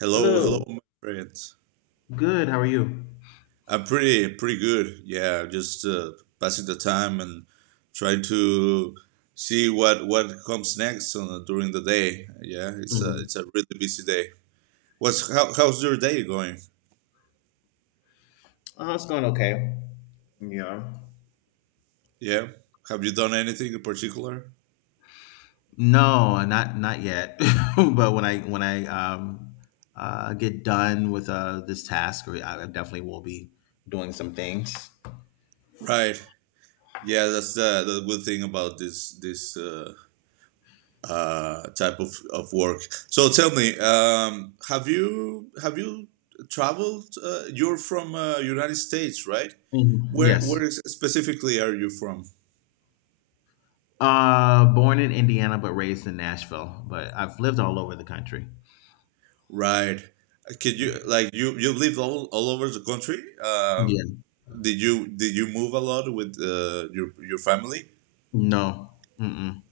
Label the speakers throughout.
Speaker 1: Hello,
Speaker 2: Hello.
Speaker 1: hello, my friends.
Speaker 2: Good. How are you?
Speaker 1: I'm pretty, pretty good. Yeah, just passing the time and trying to see what comes next during the day. Yeah, it's a
Speaker 2: Mhm.
Speaker 1: it's a really busy day. How's your day going?
Speaker 2: Oh, it's going okay. Yeah.
Speaker 1: Yeah, have you done anything in particular?
Speaker 2: No, not yet. But when I get done with this task, or I definitely will be doing some things.
Speaker 1: Right. Yeah, that's the good thing about this type of work. So tell me, have you traveled? You're from United States, right?
Speaker 2: Mhm.
Speaker 1: Where
Speaker 2: Yes.
Speaker 1: is, specifically are you from?
Speaker 2: Born in Indiana but raised in Nashville, but I've lived all over the country.
Speaker 1: Right. Could you like you lived all over the country?
Speaker 2: Yeah.
Speaker 1: Did you did you move a lot with your family?
Speaker 2: No. Mm-mm.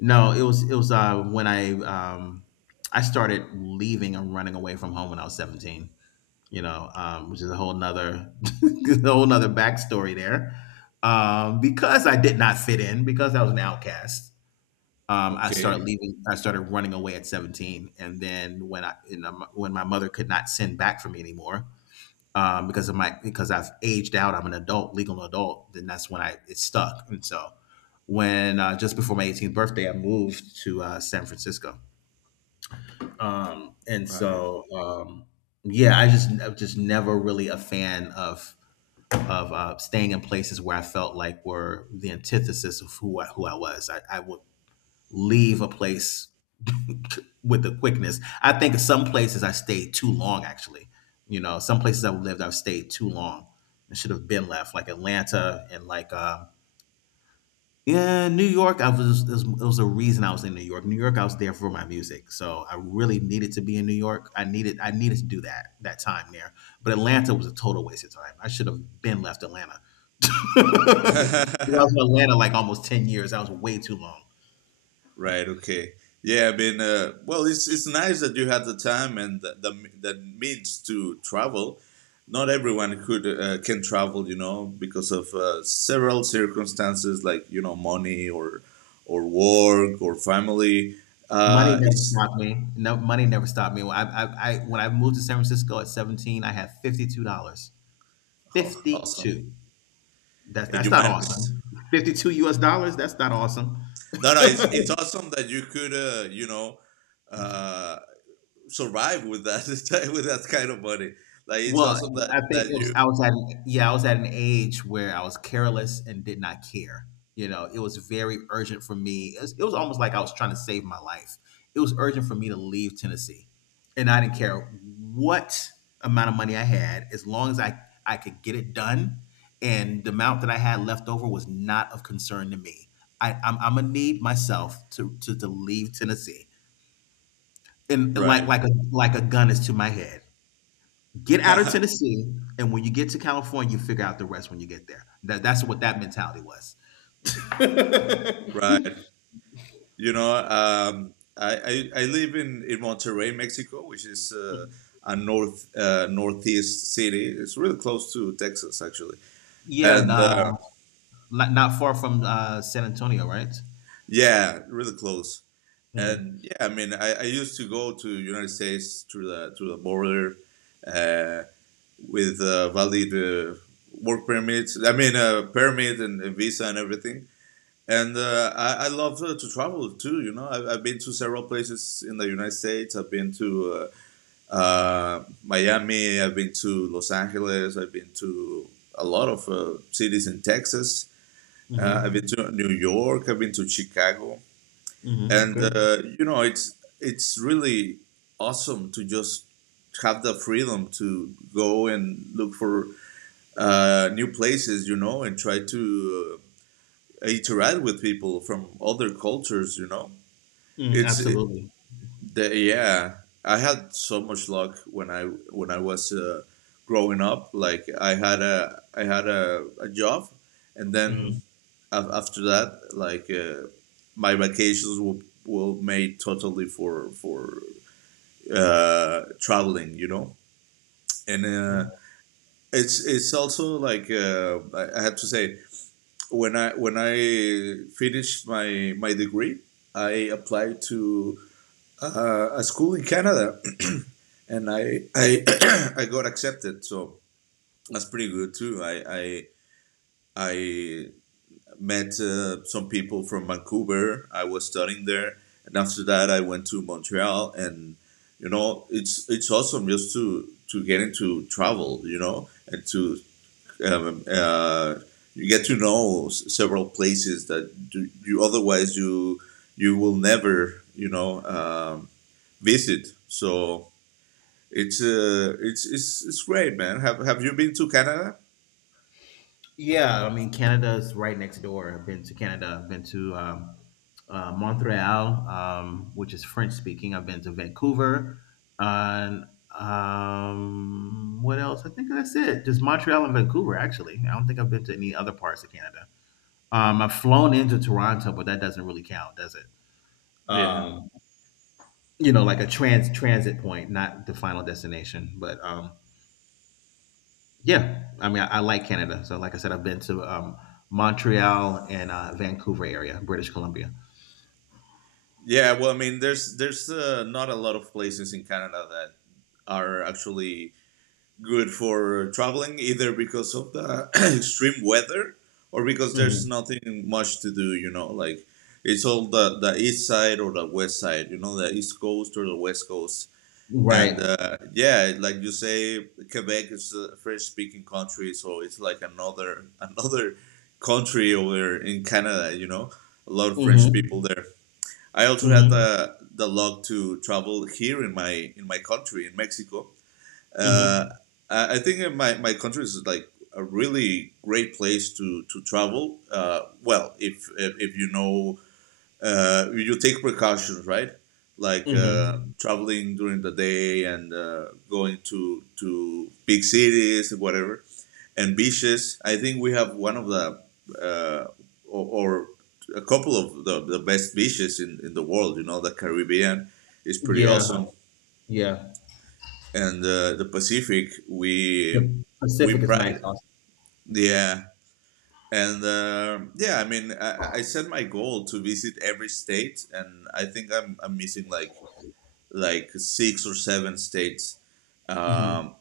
Speaker 2: No, it was when I started leaving and running away from home when I was 17. Which is a whole nother, a whole nother backstory there. Because I did not fit in, because I was an outcast, I started
Speaker 1: Okay,
Speaker 2: leaving. I started running away at 17, and then when when my mother could not send back for me anymore. Um, because of my because I've aged out, I'm an adult, legal adult. Then that's when I it stuck, and so when just before my 18th birthday, I moved to San Francisco, um, and
Speaker 1: right.
Speaker 2: so, um, yeah, I'm just never really a fan of staying in places where I felt like were the antithesis of who I was. I would leave a place with the quickness. I think some places I stayed too long. Actually, some places I've lived, I've stayed too long. I should have been left, like Atlanta and like yeah, New York. I was. It was a reason I was in New York. New York. I was there for my music, so I really needed to be in New York. I needed to do that time there. But Atlanta was a total waste of time. I should have been left Atlanta. I was in Atlanta like almost 10 years. That was way too long.
Speaker 1: Right. Okay. Yeah. I mean, well, it's nice that you had the time and the means to travel. Not everyone could can travel, you know, because of several circumstances like you know money or work or family.
Speaker 2: Money never
Speaker 1: It's
Speaker 2: stopped me. No, money never stopped me. When I moved to San Francisco at 17, I had $52.
Speaker 1: Oh,
Speaker 2: Fifty
Speaker 1: awesome,
Speaker 2: two. That's
Speaker 1: and
Speaker 2: that's
Speaker 1: you
Speaker 2: not
Speaker 1: managed.
Speaker 2: awesome. 52 U.S. dollars. That's not awesome.
Speaker 1: No, no, it's awesome that you could, you know, uh, survive with that with that kind of money. Like it's
Speaker 2: Well,
Speaker 1: awesome
Speaker 2: I
Speaker 1: that
Speaker 2: think
Speaker 1: that
Speaker 2: it was
Speaker 1: you
Speaker 2: I was at an yeah, I was at an age where I was careless and did not care. You know, it was very urgent for me. It was almost like I was trying to save my life. It was urgent for me to leave Tennessee, and I didn't care what amount of money I had, as long as I could get it done. And the amount that I had left over was not of concern to me. I'm gonna need myself to, to leave Tennessee, and like
Speaker 1: right.
Speaker 2: like a like a gun is to my head. Get out of Tennessee, and when you get to California, you figure out the rest when you get there. That's what that mentality was.
Speaker 1: Right. You know, I live in Monterrey, Mexico, which is a north northeast city. It's really close to Texas, actually.
Speaker 2: Yeah,
Speaker 1: And
Speaker 2: nah, not far from San Antonio, right?
Speaker 1: yeah, really close. And yeah,
Speaker 2: Mm-hmm.
Speaker 1: I mean, I used to go to United States through the border uh, with valid work permits. I mean, permit and visa and everything. And I love to travel too. You know, I've been to several places in the United States. I've been to Miami. I've been to Los Angeles. I've been to a lot of cities in Texas. I've been
Speaker 2: Mm-hmm.
Speaker 1: to New York. I've been to Chicago. And
Speaker 2: Okay.
Speaker 1: you know, it's really awesome to just have the freedom to go and look for new places. You know, and try to interact with people from other cultures. You know,
Speaker 2: Mm,
Speaker 1: it's it,
Speaker 2: absolutely.
Speaker 1: yeah. I had so much luck when I was growing up. Like I had a a job, and
Speaker 2: Mm-hmm.
Speaker 1: then after that, like my vacations were made totally for traveling. You know, and it's also like I have to say when I finished my degree, I applied to a school in Canada, and I I got accepted. So that's pretty good too. I met some people from Vancouver. I was studying there, and after that, I went to Montreal. And you know, it's awesome just to get into travel, you know, and to um, uh, you get to know several places that do, you otherwise you you will never you know visit. So it's it's great, man. Have you been to Canada?
Speaker 2: Yeah, I mean Canada's right next door. I've been to Canada. I've been to Montreal, which is French speaking. I've been to Vancouver, and what else? I think that's it. Just Montreal and Vancouver. Actually, I don't think I've been to any other parts of Canada. I've flown into Toronto, but that doesn't really count, does it?
Speaker 1: Yeah.
Speaker 2: Um, like a transit point, not the final destination. But yeah, I mean, I like Canada. So, like I said, I've been to Montreal and Vancouver area, British Columbia.
Speaker 1: Yeah, well, I mean, there's not a lot of places in Canada that are actually good for traveling, either because of the extreme weather or because there's
Speaker 2: Hmm.
Speaker 1: nothing much to do. You know, like it's all the east side or the west side. You know, the east coast or the west coast. And
Speaker 2: Right.
Speaker 1: yeah, like you say, Quebec is a French-speaking country, so it's like another another country over in Canada. You know, a lot of French people
Speaker 2: Hmm.
Speaker 1: there. I also had
Speaker 2: Hmm.
Speaker 1: the luck to travel here in my country in Mexico, uh,
Speaker 2: Hmm.
Speaker 1: I think my country is like a really great place to travel. Well, if you know, you take precautions, right? Like
Speaker 2: Hmm.
Speaker 1: traveling during the day and going to big cities and whatever and beaches. I think we have one of the uh, or a couple of the best beaches in the world. You know, the Caribbean is pretty
Speaker 2: Yeah.
Speaker 1: awesome,
Speaker 2: Yeah.
Speaker 1: and the Pacific we
Speaker 2: The
Speaker 1: we
Speaker 2: Pacific is nice,
Speaker 1: pride,
Speaker 2: also.
Speaker 1: yeah, and yeah. I mean, I set my goal to visit every state, and I think I'm missing like six or seven states,
Speaker 2: Hmm.
Speaker 1: um,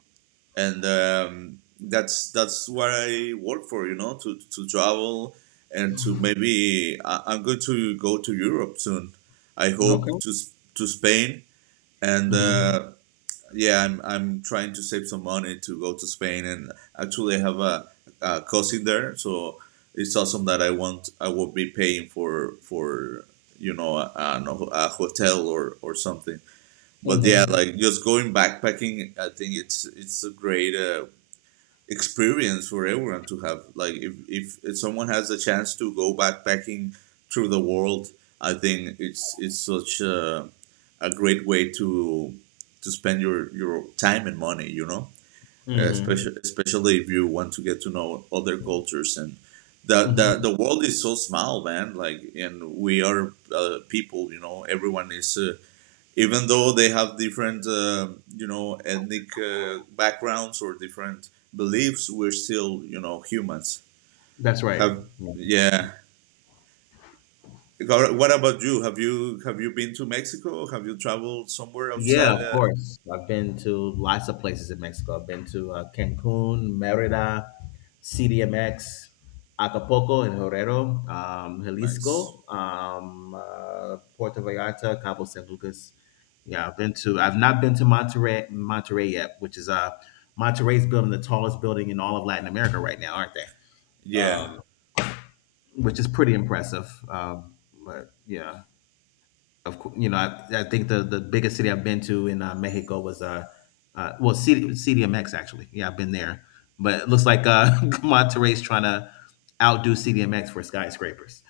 Speaker 1: and that's what I work for, you know, to travel and to maybe I'm going to go to Europe soon. I hope
Speaker 2: Okay.
Speaker 1: to to Spain and
Speaker 2: Hmm.
Speaker 1: yeah, I'm trying to save some money to go to Spain, and actually I have a cousin there, so it's awesome that I will be paying for you know a a hotel or something. But yeah,
Speaker 2: Hmm.
Speaker 1: like just going backpacking, I think it's a great experience for everyone to have. Like if someone has a chance to go backpacking through the world, I think it's such a great way to spend your time and money, you know?
Speaker 2: Hmm.
Speaker 1: Especially if you want to get to know other cultures and
Speaker 2: Hmm.
Speaker 1: the world is so small man like and we are people you know everyone is even though they have different you know ethnic backgrounds or different beliefs we're still you know humans
Speaker 2: That's right.
Speaker 1: have yeah what about you, have you have you been to Mexico, have you traveled somewhere
Speaker 2: Yeah,
Speaker 1: outside
Speaker 2: of course. I've been to lots of places in Mexico. I've been to Cancun, Merida, CDMX, Acapulco, and Guerrero,
Speaker 1: nice
Speaker 2: Jalisco, Puerto Vallarta, Cabo San Lucas. Yeah, I've not been to Monterrey yet. Which is Monterrey's building the tallest building in all of Latin America right now, aren't they?
Speaker 1: yeah
Speaker 2: Um, which is pretty impressive. But yeah, of course, I think the biggest city I've been to in Mexico was, CDMX actually. Yeah, I've been there, but it looks like Monterrey's trying to outdo CDMX for skyscrapers.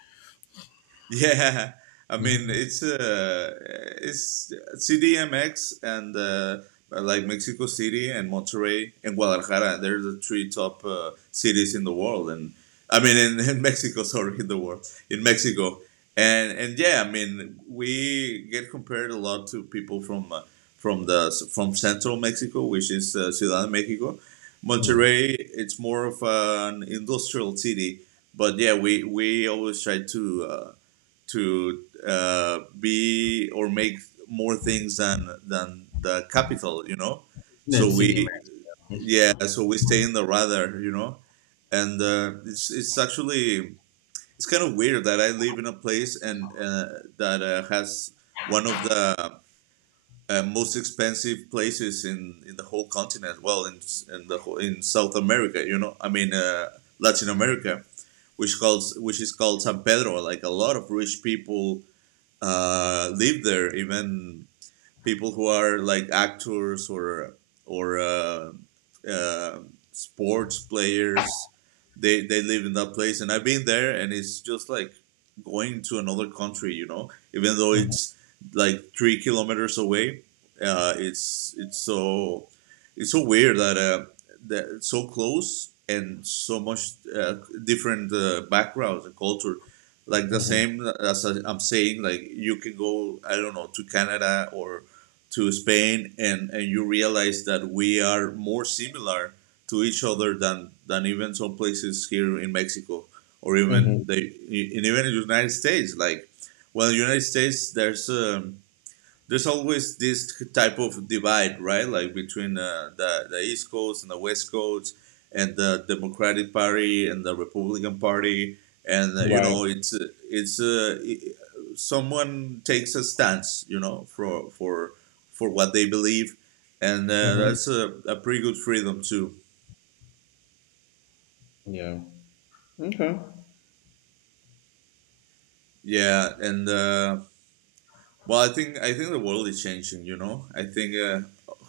Speaker 1: Yeah, I mean
Speaker 2: Mm-hmm.
Speaker 1: it's CDMX and like Mexico City and Monterrey and Guadalajara. They're the three top cities in the world, and I mean in Mexico, sorry, in the world, in Mexico, and yeah, I mean we get compared a lot to people from the from central Mexico, which is Ciudad de Mexico.
Speaker 2: mm
Speaker 1: Monterrey, it's more of an industrial city, but yeah, we always try to. To be or make more things than the capital, you know.
Speaker 2: Then
Speaker 1: So we,
Speaker 2: CDMX.
Speaker 1: yeah, so we stay in the radar, you know, and it's actually it's kind of weird that I live in a place and that has one of the most expensive places in the whole continent. Well, in the whole, in South America, you know, I mean Latin America, which calls which is called San Pedro. Like a lot of rich people live there, even people who are like actors or uh, sports players. They live in that place, and I've been there, and it's just like going to another country. You know, even though
Speaker 2: Mhm,
Speaker 1: it's like 3 kilometers away, uh, it's it's so it's so weird that that it's so close and so much different backgrounds and culture. Like the
Speaker 2: mhm,
Speaker 1: same as I'm saying, like you can go, I don't know, to Canada or to Spain, and you realize that we are more similar to each other than even some places here in Mexico or even
Speaker 2: mhm,
Speaker 1: the in even the United States. Like, well, in the United States, there's always this type of divide, right? Like between the East Coast and the West Coast, and the Democratic Party and the Republican Party, and you know, it's uh, it- someone takes a stance, you know, for what they believe, and
Speaker 2: mhm.
Speaker 1: that's a pretty good freedom too.
Speaker 2: Yeah. Okay.
Speaker 1: Yeah, and well, I think the world is changing. You know, I think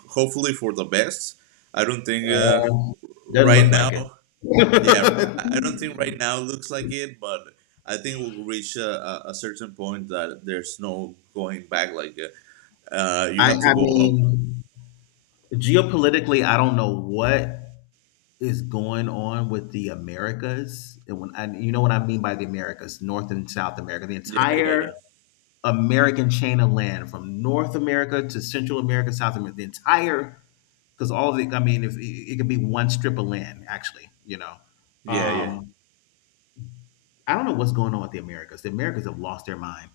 Speaker 1: hopefully for the best. I don't think
Speaker 2: Um, doesn't
Speaker 1: right
Speaker 2: look
Speaker 1: now
Speaker 2: like it.
Speaker 1: yeah, I don't think right now looks like it, but I think we'll reach a a certain point that there's no going back. Like, you
Speaker 2: I,
Speaker 1: have to
Speaker 2: I
Speaker 1: go up.
Speaker 2: mean, geopolitically, I don't know what is going on with the Americas, and when and you know what I mean by the Americas, North and South America, the
Speaker 1: Yeah, yeah,
Speaker 2: entire
Speaker 1: yeah,
Speaker 2: American chain of land from North America to Central America, South America, the entire because all of it. I mean, if it could be one strip of land, actually, you know.
Speaker 1: yeah, yeah,
Speaker 2: Um, I don't know what's going on with the Americas. The Americas have lost their mind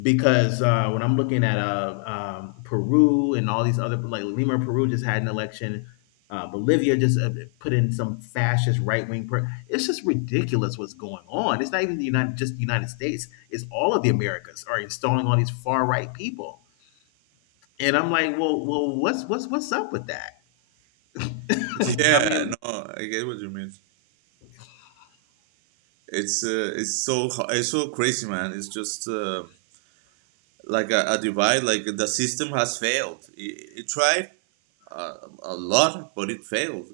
Speaker 2: because when I'm looking at Peru and all these other like Lima, Peru just had an election. Bolivia just put in some fascist right wing. It's just ridiculous what's going on. It's not even just the United States. It's all of the Americas are installing all these far right people. And I'm like, well, what's up with that? I
Speaker 1: yeah.
Speaker 2: mean,
Speaker 1: No, I get what you mean. It's it's so crazy, man. It's just like a divide. Like the system has failed. It tried uh, a lot, but it failed.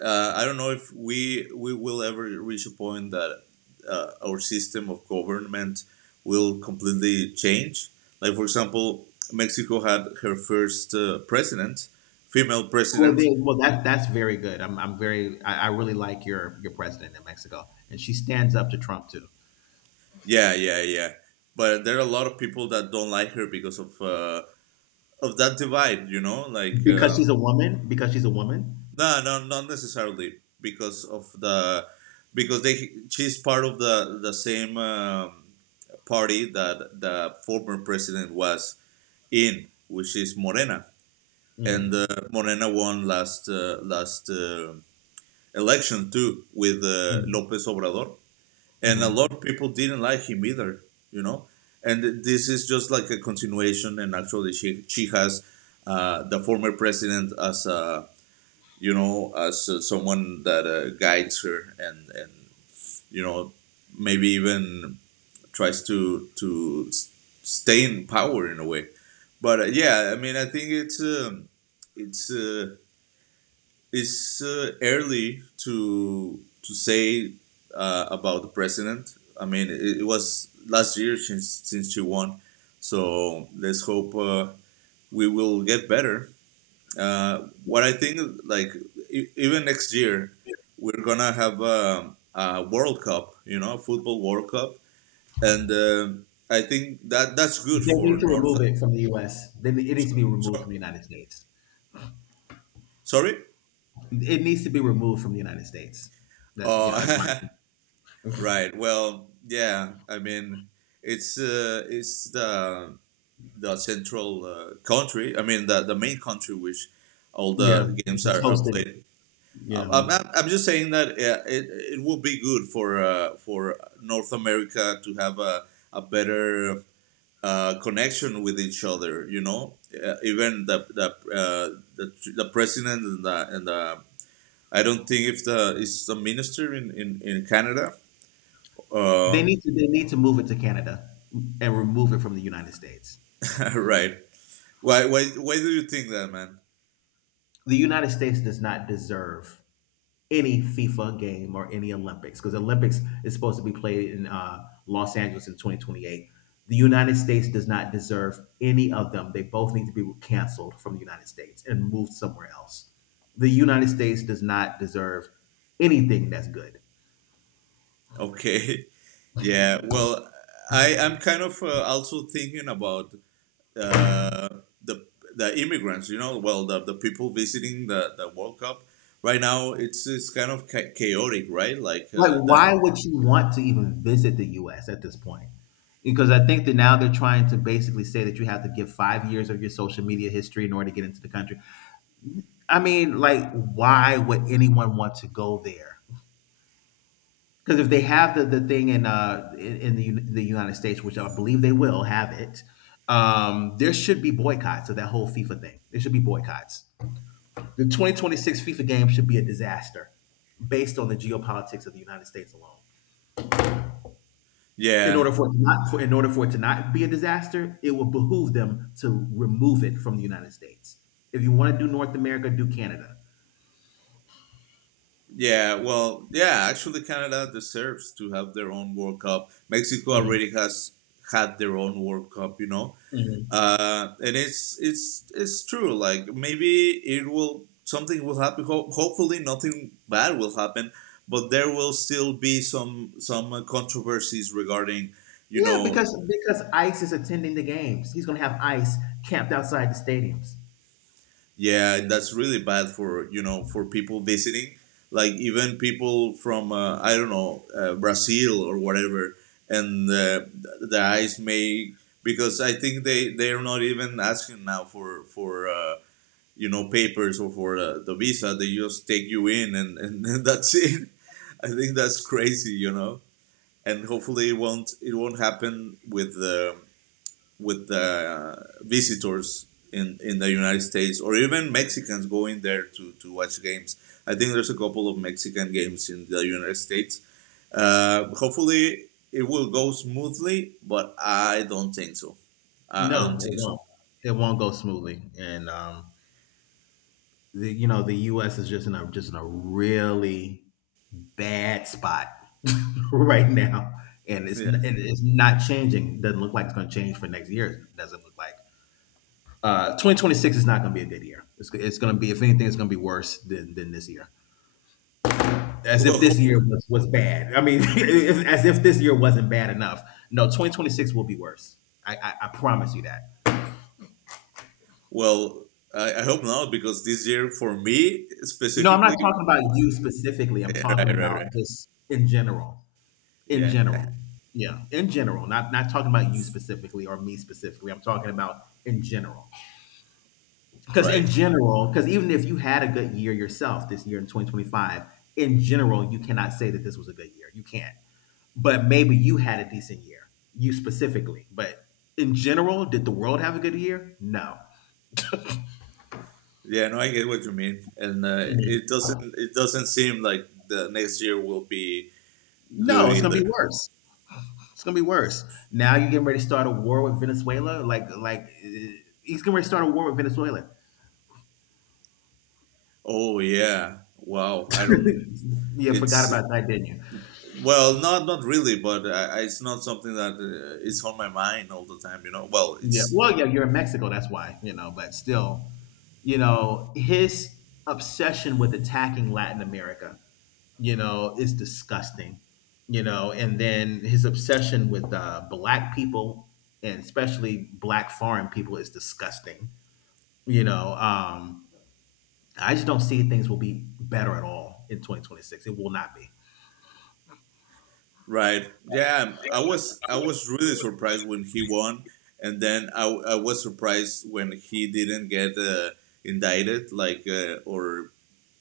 Speaker 1: I don't know if we will ever reach a point that our system of government will completely change. Like for example, Mexico had her first president, female
Speaker 2: well,
Speaker 1: president.
Speaker 2: they, well, that that's very good. I really like your president in Mexico, and she stands up to Trump too
Speaker 1: Yeah, yeah, yeah. But there are a lot of people that don't like her because of that divide. You know, like
Speaker 2: because she's a woman. Because she's a woman.
Speaker 1: no, no, not necessarily because of the because they she's part of the same party that the former president was in, which is Morena, and
Speaker 2: Mm.
Speaker 1: Morena won last last election too with
Speaker 2: Mm.
Speaker 1: López Obrador, and a lot
Speaker 2: Mhm.
Speaker 1: of people didn't like him either, you know. And this is just like a continuation, and actually she has the former president as a, as, so someone that guides her and you know maybe even tries to stay in power in a way. But yeah, I mean, I think it's uh, it's early to say about the president. I mean, it was last year since she won, so let's hope we will get better. What I think, like even next year, we're gonna have a World Cup, you know, football World Cup, and I think that's good
Speaker 2: They
Speaker 1: for
Speaker 2: need to
Speaker 1: North.
Speaker 2: remove it from the U.S. Then it
Speaker 1: So,
Speaker 2: needs to be removed from
Speaker 1: so
Speaker 2: the United States.
Speaker 1: Sorry.
Speaker 2: It needs to be removed from the United States. That's you know that's my
Speaker 1: Oh,
Speaker 2: opinion.
Speaker 1: right. Well, yeah. I mean, it's the central country. I mean, the main country which all
Speaker 2: Yeah.
Speaker 1: the games
Speaker 2: It's
Speaker 1: are
Speaker 2: hosting it.
Speaker 1: played.
Speaker 2: Yeah,
Speaker 1: I'm,
Speaker 2: mhm.
Speaker 1: I'm I'm just saying that it would be good for North America to have a better connection with each other. You know, even the president and the and the — I don't think if the is the minister in in Canada.
Speaker 2: they
Speaker 1: Uh,
Speaker 2: need to they need to move it to Canada and remove it from the United States.
Speaker 1: right. Why why do you think that, man?
Speaker 2: The United States does not deserve any FIFA game or any Olympics because the Olympics is supposed to be played in Los Angeles in 2028. The United States does not deserve any of them. They both need to be canceled from the United States and moved somewhere else. The United States does not deserve anything that's good.
Speaker 1: Okay. Yeah. Well, I'm kind of also thinking about uh, the the immigrants, you know, well, the people visiting the World Cup right now, it's kind of chaotic, right? Like
Speaker 2: Like, why
Speaker 1: the,
Speaker 2: would you want to even visit the U.S. at this point? Because I think that now they're trying to basically say that you have to give 5 years of your social media history in order to get into the country. I mean, like, why would anyone want to go there? Because if they have the thing in in the the United States, which I believe they will have it, there should be boycotts of that whole FIFA thing. There should be boycotts. The 2026 FIFA game should be a disaster, based on the geopolitics of the United States alone.
Speaker 1: yeah,
Speaker 2: In order for it to not be a disaster, it will behoove them to remove it from the United States. If you want to do North America, do Canada.
Speaker 1: yeah. Well, yeah. Actually, Canada deserves to have their own World Cup. Mexico
Speaker 2: Mhm,
Speaker 1: already has had their own World Cup, you know.
Speaker 2: mhm.
Speaker 1: And it's it's true. Like maybe it will, something will happen. Hopefully, nothing bad will happen, but there will still be some controversies regarding, you
Speaker 2: Yeah,
Speaker 1: know,
Speaker 2: because ICE is attending the games. He's going to have ICE camped outside the stadiums.
Speaker 1: yeah, that's really bad for for people visiting. Like even people from I don't know, Brazil or whatever, and the eyes may, because I think they are not even asking now for. You know, papers or for the visa, they just take you in, and that's it. I think that's crazy, you know, and hopefully it won't happen with the, with the visitors in the United States, or even Mexicans going there to watch games. I think there's a couple of Mexican games in the United States. Hopefully it will go smoothly, but I don't think so. I
Speaker 2: No,
Speaker 1: don't
Speaker 2: it
Speaker 1: think so.
Speaker 2: won't. It won't go smoothly, and the, you know the U.S. is just in a really bad spot right now, and
Speaker 1: Yeah,
Speaker 2: it's not changing. Doesn't look like it's going to change for next year. Doesn't look like. 2026 is not going to be a good year. It's going to be, if anything, it's going to be worse than this year. As
Speaker 1: well
Speaker 2: if this year
Speaker 1: hopefully.
Speaker 2: was bad. I mean, as if this year wasn't bad enough. No, 2026 will be worse. I promise you that.
Speaker 1: Well, I hope not, because this year for me
Speaker 2: No, I'm not
Speaker 1: specifically,
Speaker 2: talking about
Speaker 1: w-
Speaker 2: you specifically. I'm talking
Speaker 1: right, right,
Speaker 2: about
Speaker 1: right,
Speaker 2: just in general. In
Speaker 1: yeah,
Speaker 2: general. Yeah, in general. Not talking about you specifically or me specifically. I'm talking about in general. Because
Speaker 1: right,
Speaker 2: in general, because even if you had a good year yourself this year in 2025, in general, you cannot say that this was a good year. You can't. But maybe you had a decent year, you specifically. But in general, did the world have a good year? No.
Speaker 1: yeah. No, I get what you mean, and
Speaker 2: Mhm.
Speaker 1: it doesn't seem like the next year will be good
Speaker 2: No, it's going to
Speaker 1: either.
Speaker 2: be worse. It's gonna be worse. Now you're getting ready to start a war with Venezuela. He's gonna ready to start a war with Venezuela.
Speaker 1: Oh yeah, wow. I don't.
Speaker 2: Yeah, forgot
Speaker 1: It's,
Speaker 2: about that, didn't you?
Speaker 1: well, not really, but it's not something that is on my mind all the time. You know, well,
Speaker 2: Yeah.
Speaker 1: it's —
Speaker 2: Well, yeah, you're in Mexico. That's why you know. But still, his obsession with attacking Latin America is disgusting. And then his obsession with black people and especially black foreign people is disgusting. You know, um, I just don't see things will be better at all in 2026. It will not be.
Speaker 1: right. Yeah, I was really surprised when he won, and then I was surprised when he didn't get indicted, like, or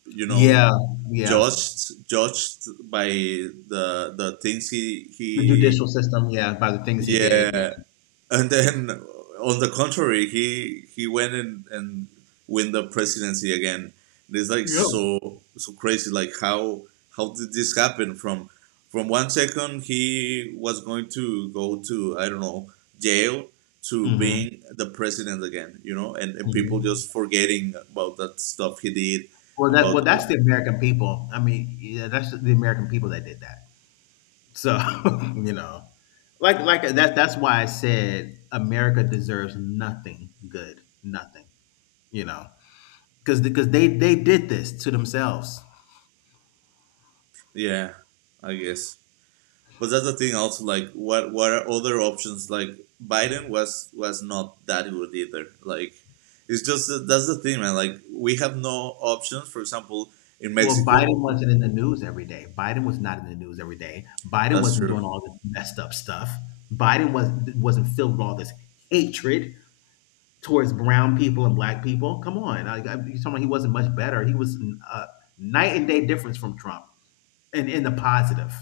Speaker 1: you know,
Speaker 2: Yeah, yeah.
Speaker 1: judged by the things he
Speaker 2: The
Speaker 1: he
Speaker 2: judicial system, yeah, by the things he did,
Speaker 1: yeah, and then, on the contrary, he went and win the presidency again. It's like
Speaker 2: yeah. Yep.
Speaker 1: so, crazy. Like how did this happen? From one second he was going to go to, I don't know, jail, to
Speaker 2: hmm
Speaker 1: being the president again. You know, and people
Speaker 2: hmm
Speaker 1: just forgetting about that stuff he did,
Speaker 2: Well,
Speaker 1: about
Speaker 2: that's
Speaker 1: the —
Speaker 2: the American people. I mean, yeah, that's the American people that did that. So you know, like that. That's why I said America deserves nothing good, nothing. You know, because they did this to themselves.
Speaker 1: yeah. I guess. But that's the thing also, like what are other options, like Biden was not that good either. Like it's just — that's the thing, man, like we have no options, for example, in
Speaker 2: Well, Biden
Speaker 1: Mexico.
Speaker 2: wasn't in the news every day. Biden was not in the news every day. Biden
Speaker 1: That's
Speaker 2: wasn't
Speaker 1: true.
Speaker 2: doing all this messed up stuff. Biden wasn't filled with all this hatred towards brown people and black people. Come on, you're talking about. He wasn't much better. He was a night and day difference from Trump, and in the positive.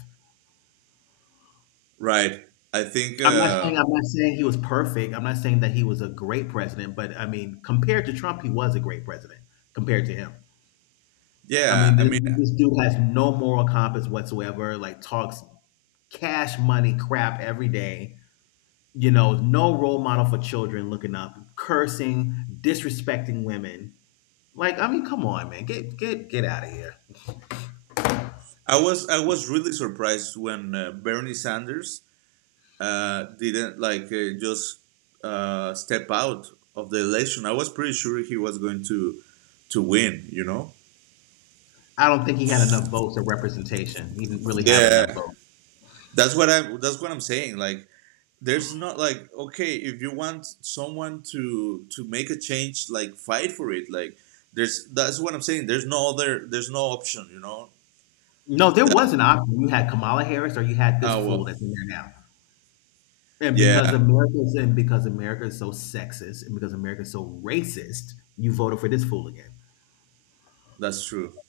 Speaker 1: Right. I think
Speaker 2: I'm not saying I'm not saying he was perfect. I'm not saying that he was a great president, but I mean, compared to Trump, he was a great president compared to him. I
Speaker 1: yeah,
Speaker 2: mean,
Speaker 1: I
Speaker 2: this,
Speaker 1: mean
Speaker 2: this dude has no moral compass whatsoever. Like talks cash money crap every day. No role model for children looking up, cursing, disrespecting women. Like, I mean, come on, man, get out of here.
Speaker 1: I was really surprised when Bernie Sanders didn't, like, just step out of the election. I was pretty sure he was going to win, you know.
Speaker 2: I don't think he had enough votes or representation. He didn't really have enough
Speaker 1: Yeah.
Speaker 2: votes.
Speaker 1: That's what I'm saying. Like, there's not, like, okay, if you want someone to make a change, like fight for it. Like, there's — that's what I'm saying. There's no other. There's no option. You know
Speaker 2: No, there was
Speaker 1: that.
Speaker 2: an option. You had Kamala Harris, or you had this
Speaker 1: Oh
Speaker 2: fool
Speaker 1: well,
Speaker 2: that's in there now. And because
Speaker 1: yeah,
Speaker 2: America's and because America is so sexist, and because America is so racist, you voted for this fool again.
Speaker 1: that's true.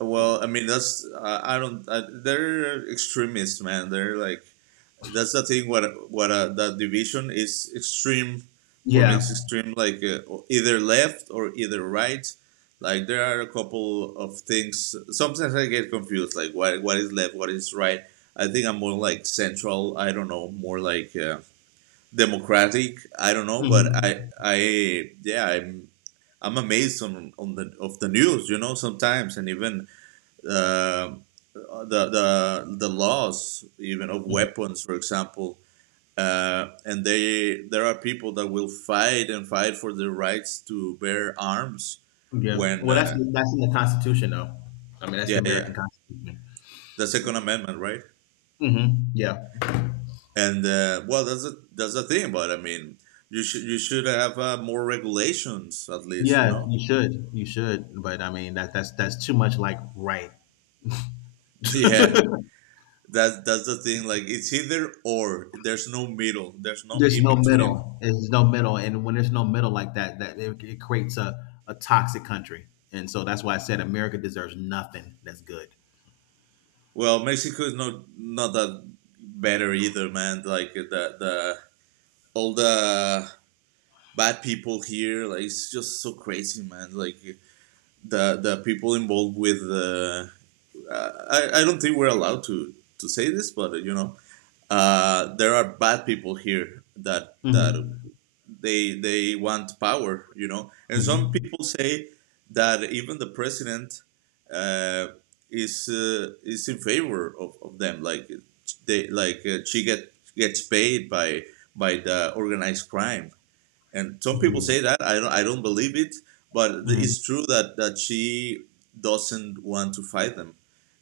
Speaker 1: Well, I mean, that's — I don't. I, they're extremists, man. They're like — that's the thing, what that division is extreme. For me it's
Speaker 2: Yeah.
Speaker 1: extreme, like, either left or either right. Like, there are a couple of things sometimes I get confused, like what is left, what is right. I think I'm more like central, I don't know, more like democratic, I don't know, but
Speaker 2: Mhm.
Speaker 1: I yeah, I'm amazed on the — of the news, you know, sometimes, and even uh, the laws, even of weapons, for example. And they — there are people that will fight and fight for their rights to bear arms.
Speaker 2: Yeah.
Speaker 1: When
Speaker 2: Well, that's that's in the Constitution, though. I mean, that's
Speaker 1: yeah,
Speaker 2: the
Speaker 1: yeah,
Speaker 2: American Constitution.
Speaker 1: the second amendment, right.
Speaker 2: Hmm. Yeah.
Speaker 1: And well, that's a that's the thing, but I mean, you should have more regulations at least, you
Speaker 2: Yeah.
Speaker 1: know.
Speaker 2: You should. You should. But I mean, that's too much. Like right.
Speaker 1: Yeah,
Speaker 2: There's
Speaker 1: that's the thing, like it's either or, there's no middle, there's no in
Speaker 2: no
Speaker 1: between.
Speaker 2: middle. There's no middle, and when there's no middle like that it creates a toxic country. And so that's why I said America deserves nothing that's good.
Speaker 1: Well, Mexico is not that better either, man, like the — all the bad people here. Like it's just so crazy, man. Like the people involved with the, I don't think we're allowed to say this, but you know, there are bad people here that
Speaker 2: Hmm.
Speaker 1: they want power, you know. And some
Speaker 2: Hmm.
Speaker 1: people say that even the president uh, is in favor of them, like they, like she gets paid by the organized crime, and some people say that, I don't believe it. But
Speaker 2: Hmm.
Speaker 1: it's true that that she doesn't want to fight them.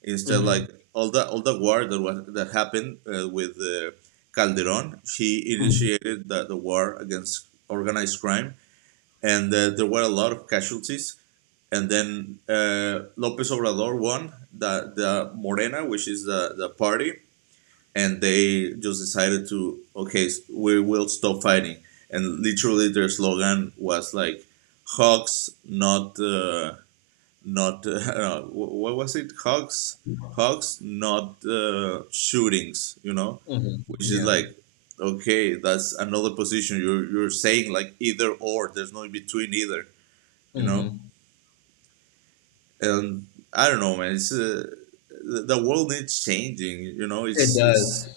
Speaker 1: Instead,
Speaker 2: Hmm.
Speaker 1: like all the war that was that happened, with calderon she
Speaker 2: Hmm.
Speaker 1: initiated the war against organized crime. And there were a lot of casualties, and then lopez obrador won the Morena, which is the party. And they just decided to, okay, we will stop fighting, and literally their slogan was like, "Hugs, not not what was it — Hugs, not shootings," you know.
Speaker 2: Hmm.
Speaker 1: Which is
Speaker 2: Yeah.
Speaker 1: like, okay, that's another position, you're saying, like either or, there's no in between either, you know.
Speaker 2: Hmm.
Speaker 1: And I don't know, man, it's the world needs changing, you know.
Speaker 2: It does.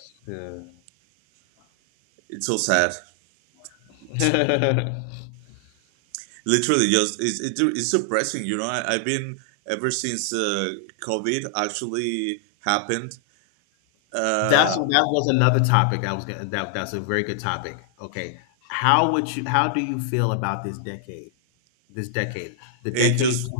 Speaker 1: It's so sad,
Speaker 2: Yeah.
Speaker 1: literally just — it's depressing, you know. I've been, ever since COVID actually happened,
Speaker 2: That's
Speaker 1: uh,
Speaker 2: that was another topic I was gonna that's a very good topic. Okay. How do you feel about this decade? This decade, the
Speaker 1: it
Speaker 2: decade
Speaker 1: just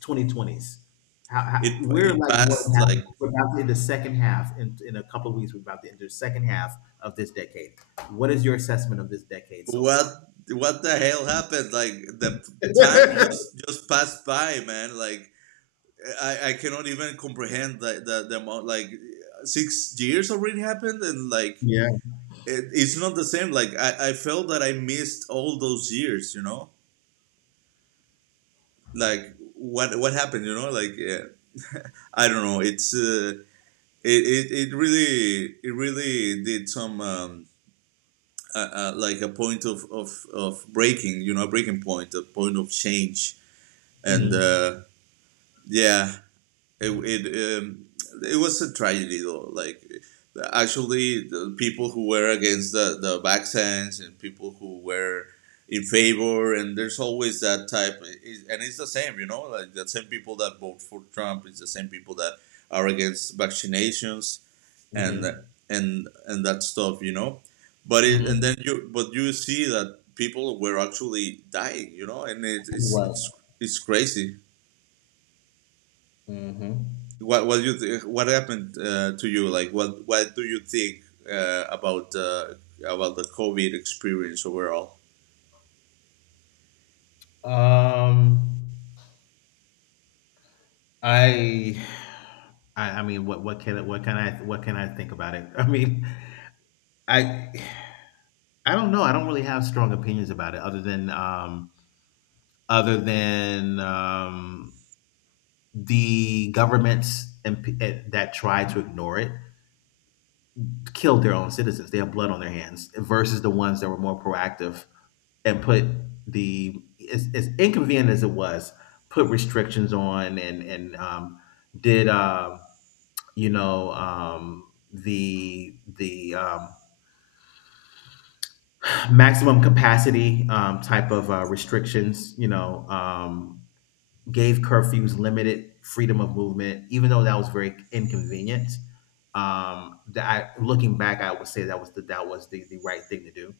Speaker 2: 2020s.
Speaker 1: it
Speaker 2: We're
Speaker 1: it
Speaker 2: like more than
Speaker 1: passed,
Speaker 2: half.
Speaker 1: like,
Speaker 2: We're about to hit the second half in a couple of weeks. We're about to enter the second half of this decade. What is your assessment of this decade so
Speaker 1: what
Speaker 2: far?
Speaker 1: what the hell happened? Like, the time just passed by, man. Like I cannot even comprehend the amount. Like 6 years already happened, and like
Speaker 2: Yeah.
Speaker 1: it's not the same. Like I felt that I missed all those years, you know, like what happened, you know, like, yeah. I don't know. It's it really did some like a point of breaking, you know, a breaking point, a point of change, and
Speaker 2: Mm-hmm.
Speaker 1: yeah, it it, um, it was a tragedy though. Like actually, the people who were against the vaccines and people who were in favor, and there's always that type. And it's the same, you know, like the same people that vote for Trump, it's the same people that are against vaccinations, and
Speaker 2: Mm-hmm.
Speaker 1: that stuff, you know. But it — and
Speaker 2: Mm-hmm.
Speaker 1: then, you — but you see that people were actually dying, you know, and it,
Speaker 2: Right.
Speaker 1: it's crazy.
Speaker 2: Mm-hmm.
Speaker 1: What happened, to you? Like what do you think, uh, about uh, about the COVID experience overall?
Speaker 2: Um I, I mean, what can I think about it? I mean, I I don't know. I don't really have strong opinions about it, other than other than um, the governments that try to ignore it killed their own citizens. They have blood on their hands versus the ones that were more proactive and put the as inconvenient as it was, put restrictions on and did. The maximum capacity type of restrictions gave curfews, limited freedom of movement even though that was very inconvenient, looking back, I would say that was the right thing to do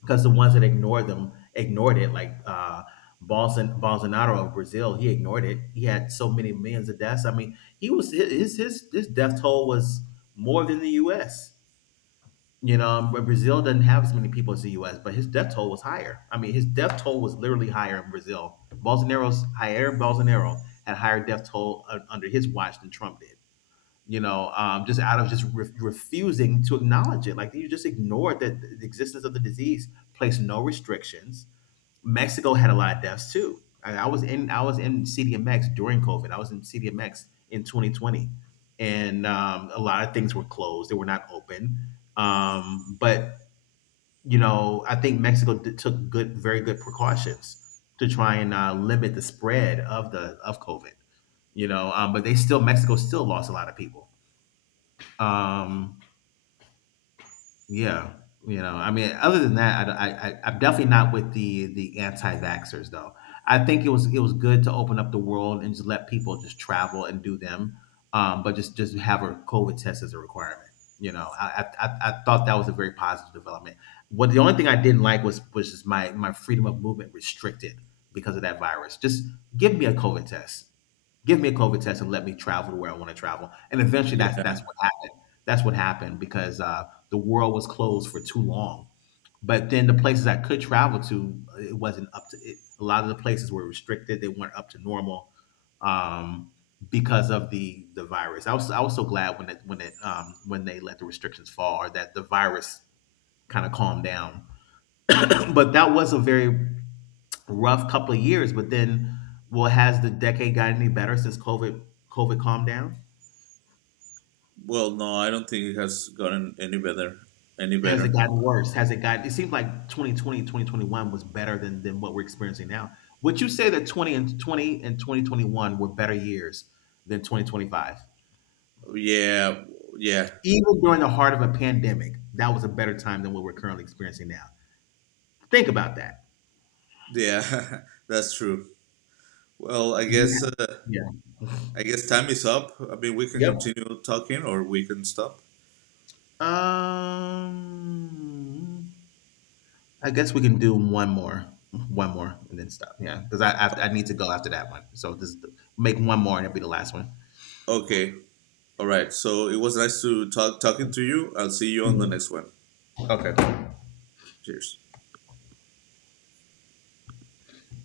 Speaker 2: because the ones that ignored them ignored it like Bolsonaro of Brazil. He ignored it. He had so many millions of deaths. I mean, he was his death toll was more than the U.S. But Brazil doesn't have as many people as the U.S., but his death toll was higher. I mean, his death toll was literally higher in Brazil. Bolsonaro's Jair Bolsonaro had higher death toll under his watch than Trump did. Just out of just refusing to acknowledge it, like you just ignored that the existence of the disease, placed no restrictions. Mexico had a lot of deaths too. I was in CDMX during COVID. I was in CDMX in 2020, and a lot of things were closed. They were not open. But I think Mexico took good, very good precautions to try and limit the spread of the of COVID. But they still Mexico still lost a lot of people. Um, Yeah, I mean, other than that, I'm definitely not with the anti-vaxxers though. I think it was good to open up the world and just let people just travel and do them, but just have a COVID test as a requirement. I thought that was a very positive development. What The only thing I didn't like was just my freedom of movement restricted because of that virus. Just give me a COVID test, give me a COVID test, and let me travel to where I want to travel. And eventually, that's
Speaker 1: Yeah.
Speaker 2: that's what happened. That's what happened because the world was closed for too long. But then the places I could travel to, it wasn't up to it. A lot of the places were restricted; they weren't up to normal um, because of the virus. I was so glad when it when it when they let the restrictions fall, or that the virus kind of calmed down. But that was a very rough couple of years. But then, well, has the decade got any better since COVID calmed down?
Speaker 1: Well, no, I don't think it has gotten any better. any
Speaker 2: Has it
Speaker 1: better
Speaker 2: gotten worse? Has it gotten It seems like 2020 2021 was better than what we're experiencing now. Would you say that 20 and 20 and 2021 were better years than 2025?
Speaker 1: yeah. Yeah,
Speaker 2: Even during the heart of a pandemic, that was a better time than what we're currently experiencing now. Think about that.
Speaker 1: yeah. That's true. well i
Speaker 2: You
Speaker 1: guess
Speaker 2: have,
Speaker 1: Uh,
Speaker 2: yeah.
Speaker 1: I guess time is up. I mean, we can
Speaker 2: Yep.
Speaker 1: continue talking, or we can stop.
Speaker 2: Um, I guess we can do one more, and then stop. Yeah, because I need to go after that one. So just make one more, and it'll be the last one.
Speaker 1: Okay. All right. So it was nice to talking to you. I'll see you on the
Speaker 2: Mhm.
Speaker 1: next one.
Speaker 2: Okay.
Speaker 1: Cheers.